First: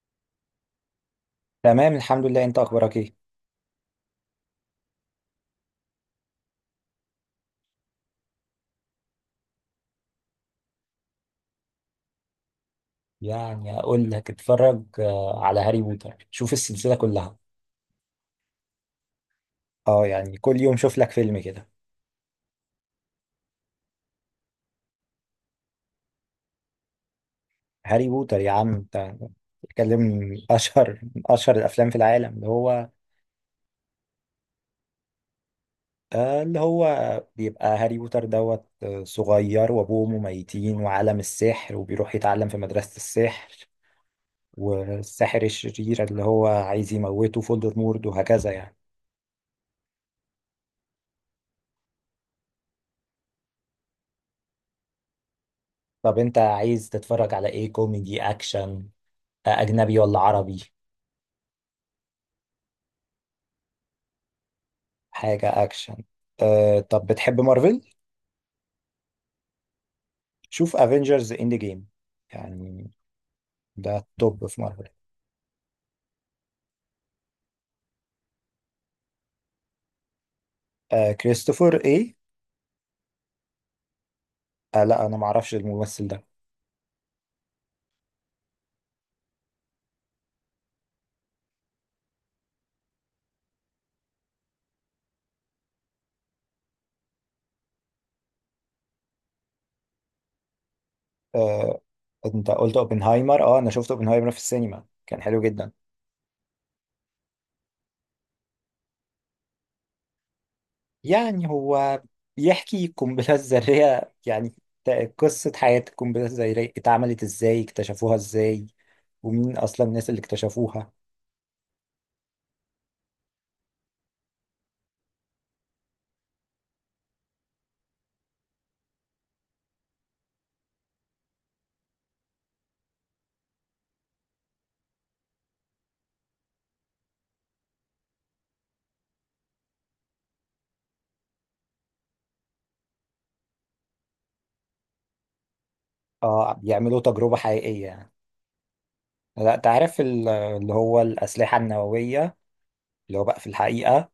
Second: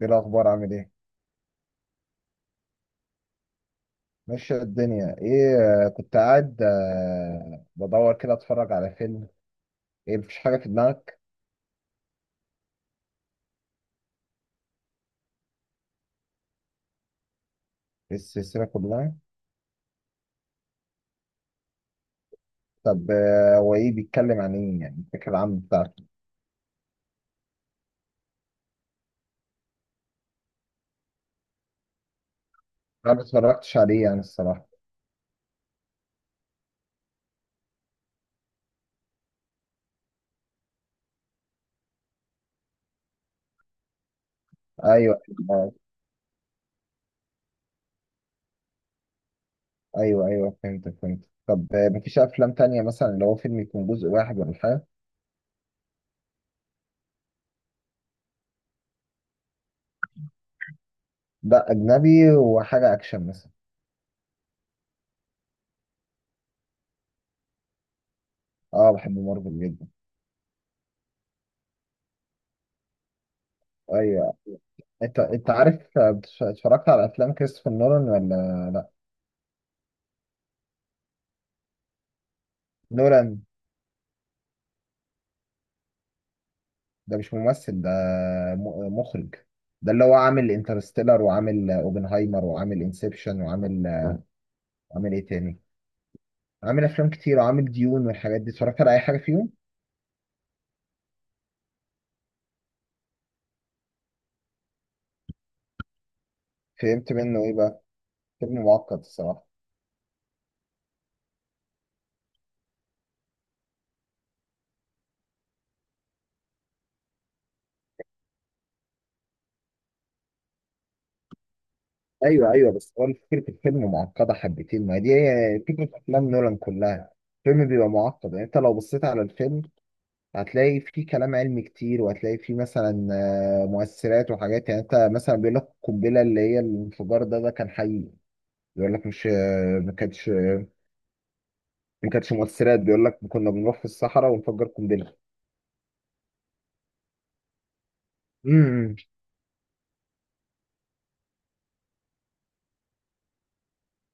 ايه الاخبار؟ عامل ايه؟ تمام، الحمد لله. انت اخبارك ايه؟ ماشي. الدنيا ايه؟ كنت قاعد، بدور كده اتفرج على فيلم. ايه؟ مفيش حاجه في دماغك. يعني اقول لك اتفرج على هاري بوتر، شوف السلسله كلها. السلسله كلها؟ اه، يعني كل يوم شوف لك فيلم كده. طب، هو ايه بيتكلم عن ايه يعني؟ الفكره العامه بتاعته؟ هاري بوتر يا عم انت، بتتكلم من اشهر الافلام في العالم، اللي هو انا ما اتفرجتش عليه يعني، الصراحه. اللي هو بيبقى هاري بوتر دوت، صغير وابوه ميتين، وعالم السحر، وبيروح يتعلم في مدرسة السحر. ايوه. والساحر آه. الشرير اللي هو عايز يموته فولدرمورت، وهكذا يعني. ايوه، ايوه، فهمت فهمت. طب، مفيش افلام تانية مثلا اللي هو فيلم يكون جزء واحد ولا حاجه؟ طب انت عايز تتفرج على ايه؟ كوميدي، اكشن، اجنبي ولا عربي؟ لا، اجنبي وحاجه اكشن مثلا. حاجه اكشن. طب بتحب مارفل؟ اه، بحب مارفل جدا. شوف افنجرز اند جيم، يعني ده ايوه. التوب في مارفل. انت عارف، اتفرجت على افلام كريستوفر نولان ولا؟ لا. كريستوفر ايه؟ نولان. لا، انا ما اعرفش الممثل ده. ده مش ممثل ده. مخرج. ده اللي هو عامل انترستيلر، وعامل اوبنهايمر، وعامل انسبشن، عامل ايه تاني؟ عامل افلام كتير وعامل ديون والحاجات دي. اتفرجت على اي حاجه فيهم؟ أه انت قلت اوبنهايمر. اه، انا شفت اوبنهايمر في السينما، كان حلو جدا. فهمت منه ايه بقى؟ فيلم معقد الصراحه. يعني هو بيحكي القنبله الذريه يعني، قصه حياه القنبله الذريه، اتعملت ازاي، اكتشفوها ازاي، ومين اصلا الناس اللي اكتشفوها. ايوه، ايوه، بس هو فكره الفيلم معقده حبتين. ما دي هي فكره افلام نولان كلها. الفيلم بيبقى معقد، يعني انت لو بصيت على الفيلم هتلاقي فيه كلام علمي كتير، وهتلاقي فيه مثلا مؤثرات وحاجات. يعني انت مثلا بيقول لك القنبله اللي هي الانفجار ده، كان حقيقي. بيقول لك مش... ما كانتش ما كانتش مؤثرات. بيقول لك كنا بنروح في الصحراء ونفجر قنبله. اه، بيعملوا تجربه حقيقيه يعني. امم. لا، تعرف اللي هو الأسلحة النووية، اللي هو بقى في الحقيقة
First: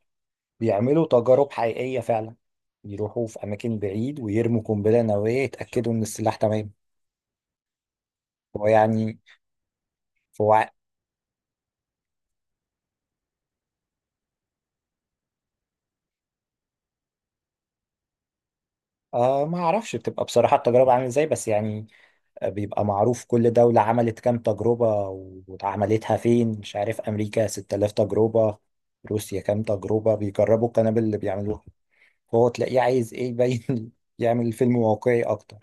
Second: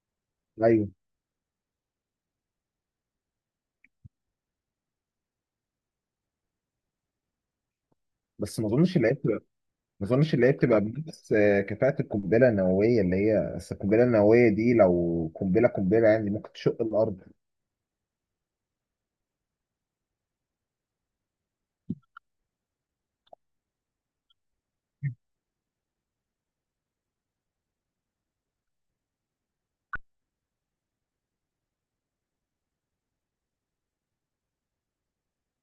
ايوه. بيعملوا تجارب حقيقية فعلا. يروحوا في أماكن بعيد ويرموا قنبلة نووية يتأكدوا إن السلاح تمام. بس هو ما اظنش اللي هي يعني بتبقى ما اظنش اللي هي هو بتبقى بنفس كفاءه القنبله النوويه اللي هي. بس القنبله النوويه دي لو قنبله قنبله، يعني ممكن تشق الارض. ما أعرفش بتبقى بصراحة التجربة عاملة إزاي، بس يعني بيبقى معروف كل دولة عملت كام تجربة وعملتها فين. مش عارف، أمريكا 6000 تجربة، روسيا كام تجربة، بيجربوا القنابل اللي بيعملوها. فهو تلاقيه عايز إيه؟ يبين يعمل فيلم واقعي أكتر.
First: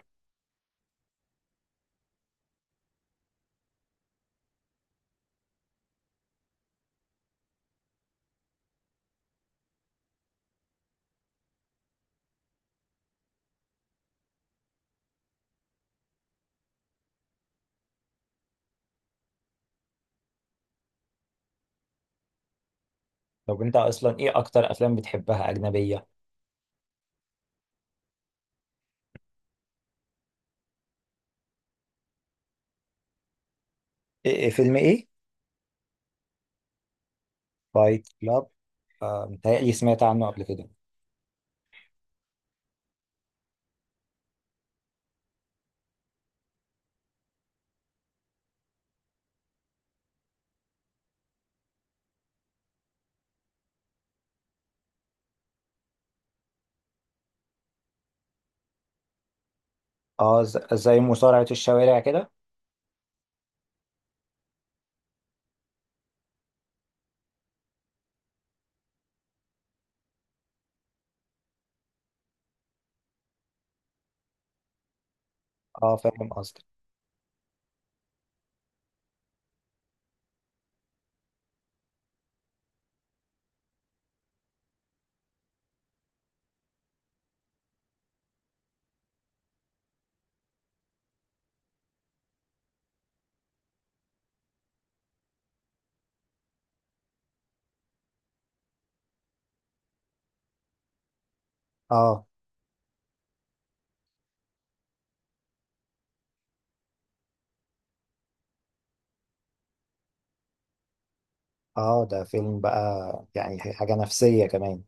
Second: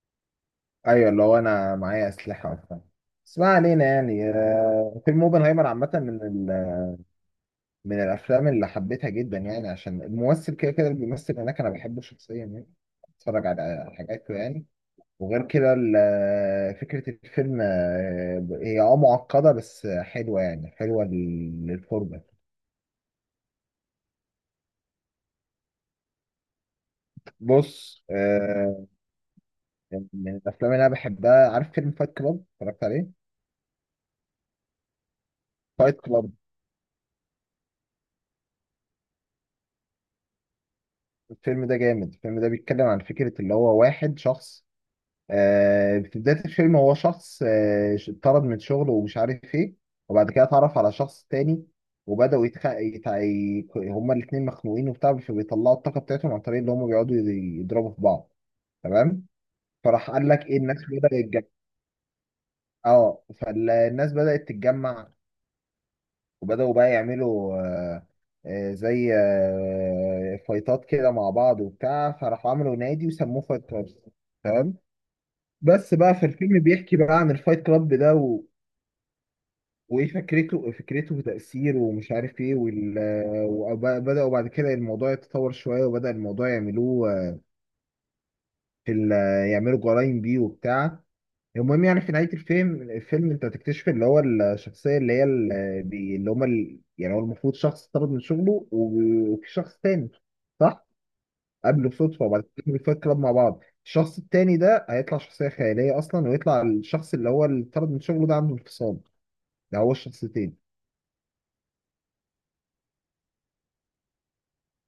ايوه، اللي هو انا معايا اسلحه وبتاع. بس ما علينا، يعني فيلم اوبنهايمر عامه من الافلام اللي حبيتها جدا يعني، عشان الممثل كده كده اللي بيمثل هناك انا بحبه شخصيا يعني. اتفرج على حاجاته يعني. وغير كده فكرة الفيلم، هي معقدة بس حلوة، يعني حلوة للفرجة. طب انت اصلا ايه اكتر افلام بتحبها اجنبيه؟ بص، يعني من الأفلام اللي أنا بحبها، عارف فيلم فايت كلاب اتفرجت عليه؟ إيه فيلم ايه؟ فايت كلاب. فايت كلاب. متهيألي سمعت عنه قبل كده. الفيلم ده جامد. الفيلم ده بيتكلم عن فكرة اللي هو واحد شخص، في بداية الفيلم هو شخص، اتطرد من شغله ومش عارف ايه. وبعد كده اتعرف على شخص تاني. وبدأوا هما الاتنين مخنوقين وبتاع، فبيطلعوا الطاقة بتاعتهم عن طريق اللي هما بيقعدوا يضربوا في بعض. تمام. فراح قال اه، لك ايه؟ الناس زي بدأت تتجمع. مصارعه الشوارع كده. اه، فالناس بدأت تتجمع، وبدأوا بقى يعملوا زي فايتات كده مع بعض وبتاع، فراحوا عملوا نادي وسموه فايت كلاب. تمام. بس اه، بقى في فاهم الفيلم قصدك. بيحكي بقى عن الفايت كلاب ده وايه فكرته؟ وتأثيره ومش عارف ايه، وبدأوا بعد كده الموضوع يتطور شوية. وبدأ الموضوع يعملوه في ال... يعملوا جرايم بيه وبتاع. المهم، يعني في نهاية الفيلم انت هتكتشف اللي هو الشخصية اللي هي يعني هو المفروض شخص طرد من شغله وفي شخص تاني، صح؟ قابله اه صدفة، وبعد كده الفايت كلاب مع بعض. الشخص التاني ده هيطلع شخصية خيالية أصلا، ويطلع الشخص اللي هو اللي طرد من شغله ده عنده انفصام. ده هو الشخصيتين. اه، ده فيلم بقى يعني حاجه نفسيه كمان.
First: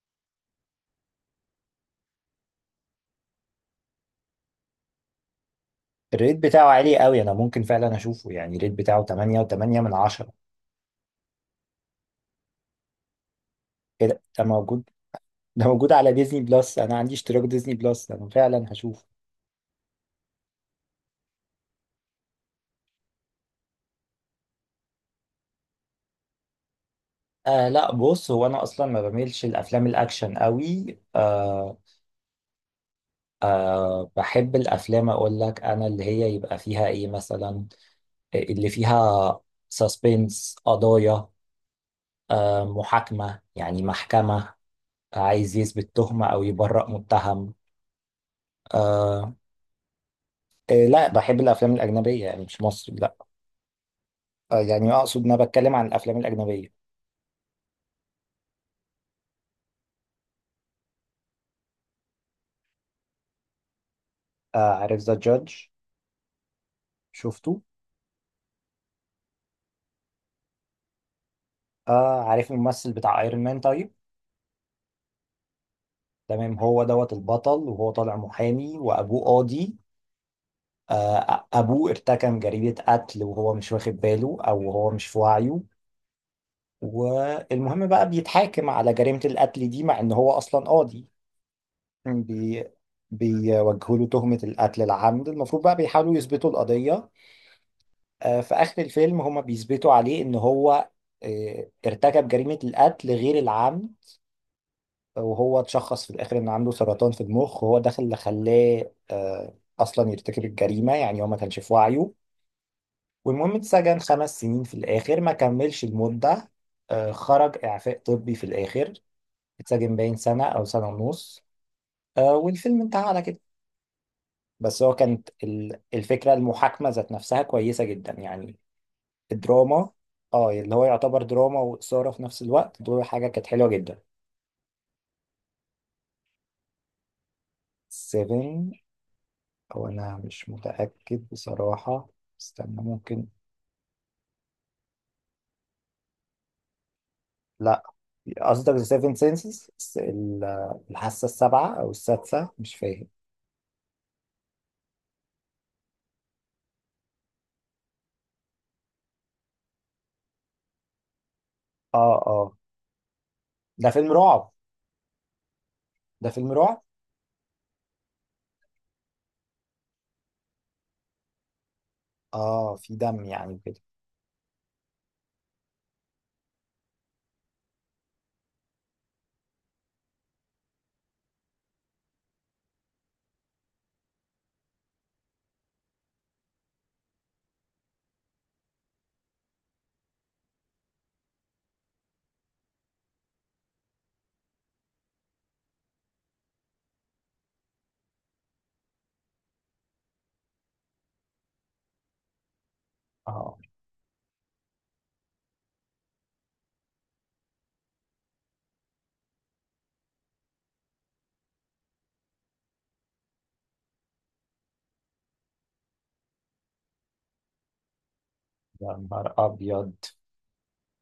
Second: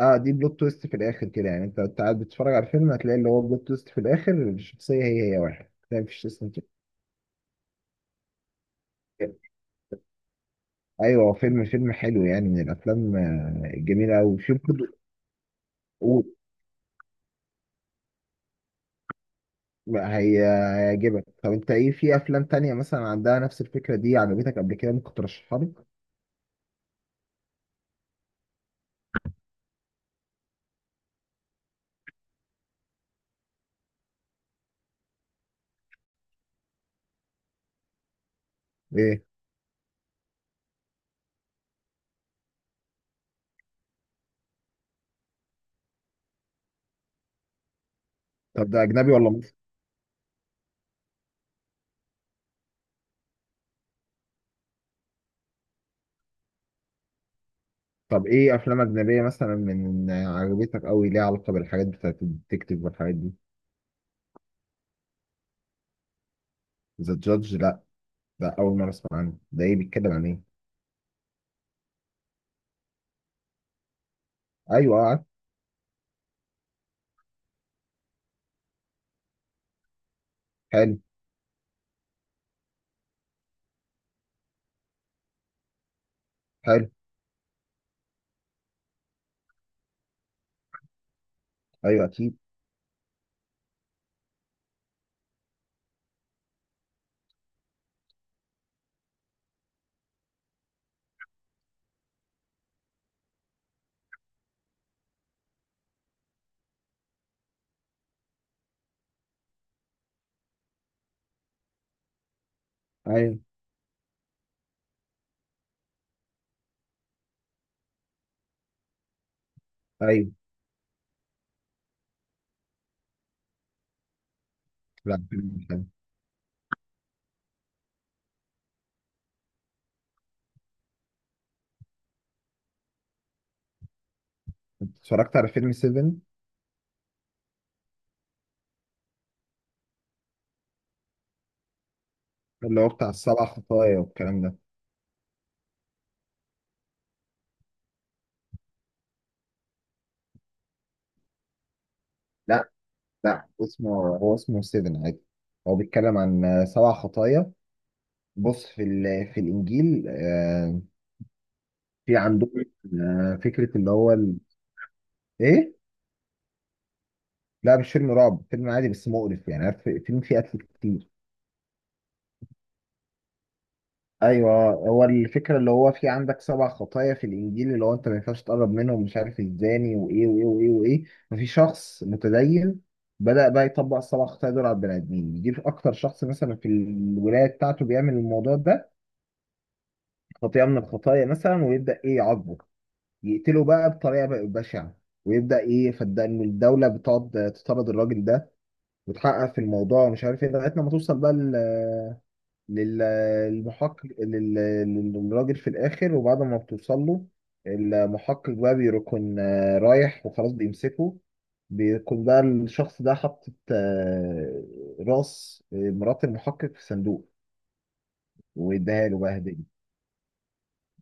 اه، دي بلوت تويست في الآخر كده، يعني انت قاعد بتتفرج على الفيلم هتلاقي اللي هو بلوت تويست في الآخر، الشخصية هي هي واحد ده مفيش الريت اسمه بتاعه عالي قوي، انا ممكن فعلا اشوفه. يعني الريت بتاعه كده. 8 و8 من 10. ايوه، فيلم حلو، يعني من الافلام ايه الجميله ده قوي ده في برضه. موجود؟ ده موجود على ديزني بلس، انا عندي اشتراك ديزني بلس، انا فعلا هشوفه. لا، هي هيعجبك. طب انت ايه في افلام تانية مثلا عندها نفس الفكرة دي عجبتك قبل كده؟ ممكن ترشحها لي؟ لا، بص هو انا اصلا ما بميلش الافلام الاكشن قوي. آه أه بحب الأفلام، أقول لك أنا اللي هي يبقى فيها إيه مثلا؟ اللي ايه؟ فيها سسبنس، قضايا، محاكمة، يعني محكمة، عايز يثبت تهمة أو يبرأ متهم. طب ده اجنبي ولا أه مصري؟ إيه، لا، بحب الأفلام الأجنبية، يعني مش مصري، لا. يعني أقصد أنا بتكلم عن الأفلام الأجنبية. طب ايه افلام اجنبية مثلا من عجبتك قوي ليها علاقة بالحاجات بتاعت الديتكتيف والحاجات دي؟ عارف ذا جادج؟ ذا جادج؟ شفته. لا. ده اول مرة اسمع عنه. ده ايه بيتكلم عن ايه؟ عارف الممثل بتاع أيرون مان؟ طيب، ايوه اه عارف. تمام، هو دوت البطل، وهو طالع محامي وأبوه قاضي. حلو. أبوه ارتكب جريمة قتل وهو مش واخد باله، أو هو مش في وعيه. حلو. والمهم بقى بيتحاكم على جريمة القتل دي مع إن هو أصلا قاضي. ايوه اكيد. بي بيوجهوا له تهمة القتل العمد، المفروض بقى بيحاولوا يثبتوا القضية. في آخر الفيلم هما بيثبتوا عليه إن هو ارتكب جريمة القتل غير العمد. وهو اتشخص في الآخر إن عنده سرطان في المخ، وهو ده اللي خلاه أصلا يرتكب الجريمة، يعني هو ما كانش في وعيه. ايوه. والمهم اتسجن 5 سنين في الآخر، ما كملش المدة. خرج إعفاء طبي في الآخر. اتسجن باين ايوه. سنة أو سنة ونص. والفيلم انتهى على كده. بس هو لا، كانت فيلم حلو. الفكرة، المحاكمة ذات نفسها، كويسة جدا يعني. الدراما، اه، اللي هو يعتبر دراما وإثارة في نفس الوقت، دول حاجة كانت حلوة جدا. انت اتفرجت على فيلم 7؟ سيفن، أو أنا مش متأكد بصراحة. اللي استنى هو بتاع ممكن. السبع خطايا والكلام ده. لا، قصدك ذا سيفن سينسز؟ الحاسة السابعة أو السادسة، لا. مش فاهم. لا اسمه... هو اسمه 7 عادي. هو بيتكلم عن سبع خطايا. بص، في الانجيل، اه في اه، عندهم فكره ده اللي فيلم هو رعب. ايه؟ ده فيلم رعب. لا مش فيلم رعب. فيلم عادي بس مقرف، يعني عارف، فيلم فيه قتل كتير. اه، في دم يعني كده. ايوه، هو الفكره اللي هو في عندك سبع خطايا في الانجيل، اللي هو انت ما ينفعش تقرب منهم، مش عارف الزاني وايه وايه وايه وايه. ففي شخص متدين بدأ بقى يطبق السبع خطايا دول على البني ادمين. يجيب اكتر شخص مثلا في الولايه بتاعته بيعمل الموضوع ده، خطيئه من الخطايا مثلا، ويبدأ ايه؟ يعاقبه. يقتله بقى بطريقة بقى بشعة. ويبدأ إيه فالدم. الدولة بتقعد تطرد الراجل ده، وتحقق في الموضوع ومش عارف إيه، لغاية لما توصل بقى لل- اه، للمحقق، للراجل في الآخر. وبعد ما بتوصل له المحقق بقى، بيكون رايح وخلاص بيمسكه، بيكون بقى الشخص ده حاطط راس مرات المحقق في صندوق، يا ويديها له نهار بقى هدية. ابيض.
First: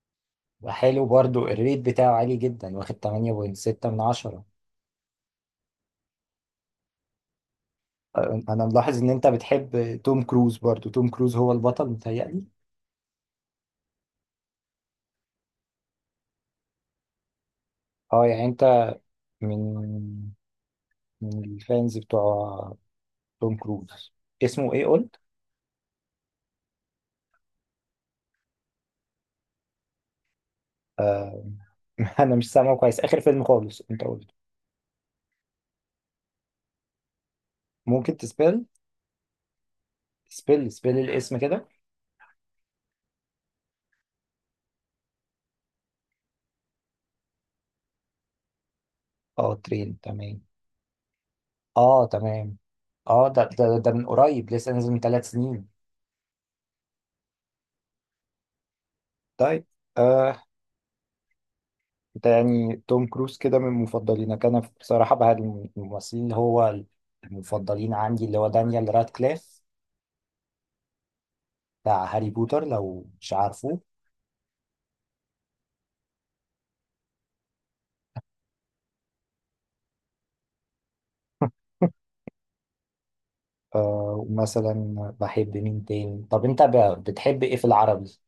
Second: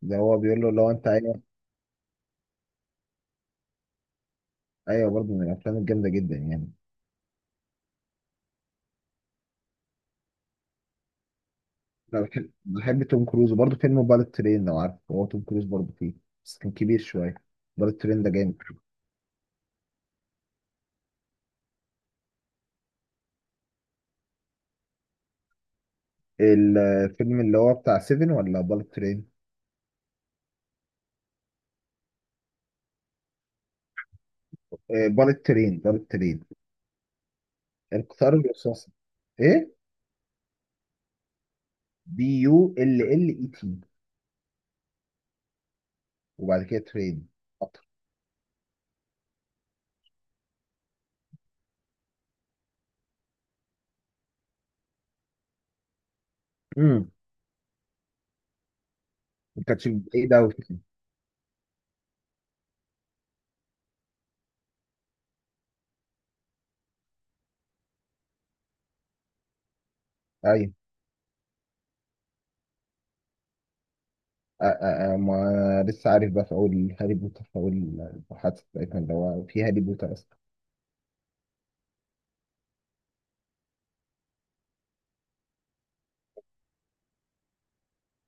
ده هو بيقول له لو وحلو انت... ايوه. برضو، الريت بتاعه عالي جدا، واخد 8.6 من 10. ايوه برضه من الافلام الجامده جدا يعني. انا ملاحظ ان انت بتحب توم كروز. برضو توم كروز هو البطل انا متهيألي. بحب توم كروز، وبرضه فيلم بالت ترين لو عارف، هو توم كروز برضه فيه. بس كان كبير شويه. بالت ترين اه، ده يعني جامد. انت من من الفانز بتوع توم كروز. اسمه ايه قلت؟ الفيلم اللي هو بتاع سيفن ولا بالت ترين؟ آه انا مش سامعه كويس، اخر فيلم خالص انت قلت؟ بالت ترين، بالت ترين. ممكن القطار تسبيل؟ الرصاصي. ايه؟ سبيل سبيل الاسم كده. بي يو ال ال اي تي، وبعد كده ترين. قطر. اه، ترين، تمام. اه، تمام. اه، ده من قريب، لسه نازل من 3 سنين. امم. ما طيب. كانتش بعيد آه قوي. ده يعني توم كروز كده من مفضلينك. انا بصراحة بقى الممثلين اللي هو المفضلين عندي اللي هو دانيال رادكليف، ايوه. بتاع هاري بوتر لو مش عارفه. ما لسه عارف بقى، في اول هاري بوتر، في اول البحث بتاعتنا اللي هو في هاري بوتر اصلا. ومثلا بحب مين تاني؟ طب انت بتحب ايه في العربي؟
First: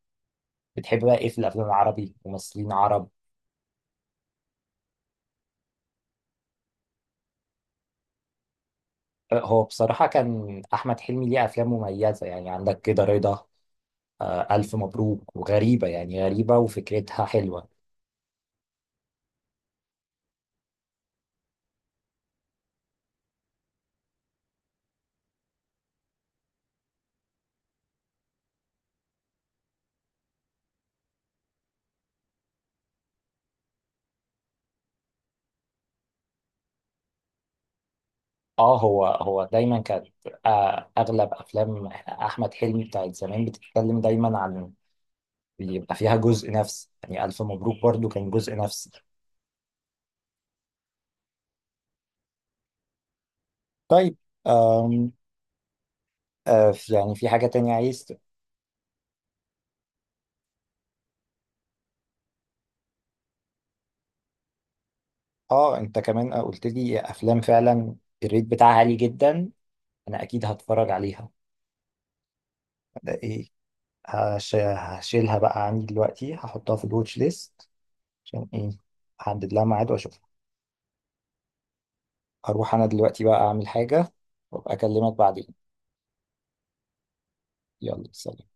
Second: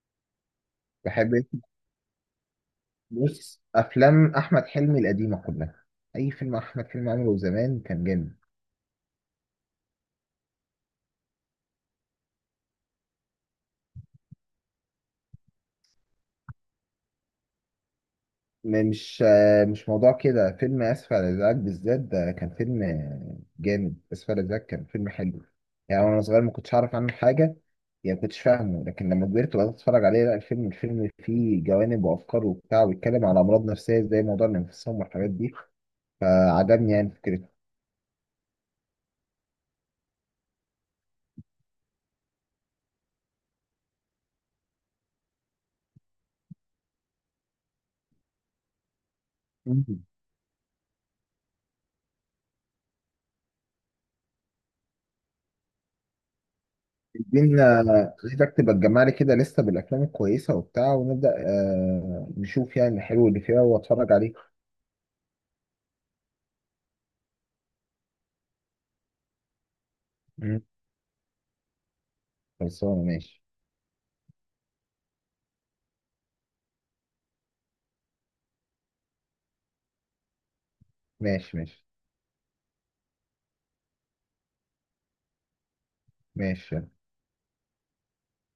بتحب بقى ايه بحب. في الافلام العربي، ممثلين عرب؟ بص، افلام احمد حلمي القديمه كلها. اي فيلم احمد حلمي عمله زمان كان جامد. هو بصراحة كان احمد حلمي ليه افلام مميزة، يعني عندك كده رضا، ألف مبروك، وغريبة، يعني غريبة وفكرتها حلوة. مش موضوع كده. فيلم اسف على الازعاج بالذات ده كان فيلم جامد. اسف على الازعاج كان فيلم حلو. يعني وانا صغير ما كنتش اعرف عنه حاجه، يعني ما كنتش فاهمه، لكن لما كبرت وبدات اتفرج عليه لا الفيلم، الفيلم فيه جوانب وافكار وبتاع، وبيتكلم على امراض نفسيه زي موضوع الانفصام والحاجات دي. فعجبني يعني فكرته. اه، هو دايما كانت أغلب أفلام أحمد حلمي بتاعت زمان بتتكلم دايما عن اللي يبقى فيها جزء نفس، يعني ألف مبروك برضو كان جزء نفس. مم. طيب. آم يعني في حاجة عايزين تانية عايز آه، عايزك تبقى تجمع لي كده لسه بالافلام الكويسه وبتاع، ونبدا نشوف يعني الحلو اللي فيها واتفرج عليه. اه، انت كمان قلت لي أفلام فعلا الريت بتاعها عالي جدا، أنا أكيد مم. هتفرج عليها. خلصانه، ده ماشي. ايه؟ هشيلها بقى عندي دلوقتي، هحطها في الواتش ليست عشان ايه؟ احدد لها ميعاد واشوف. ماشي، ماشي. هروح انا دلوقتي بقى اعمل حاجة، وابقى اكلمك بعدين. ماشي. يلا سلام.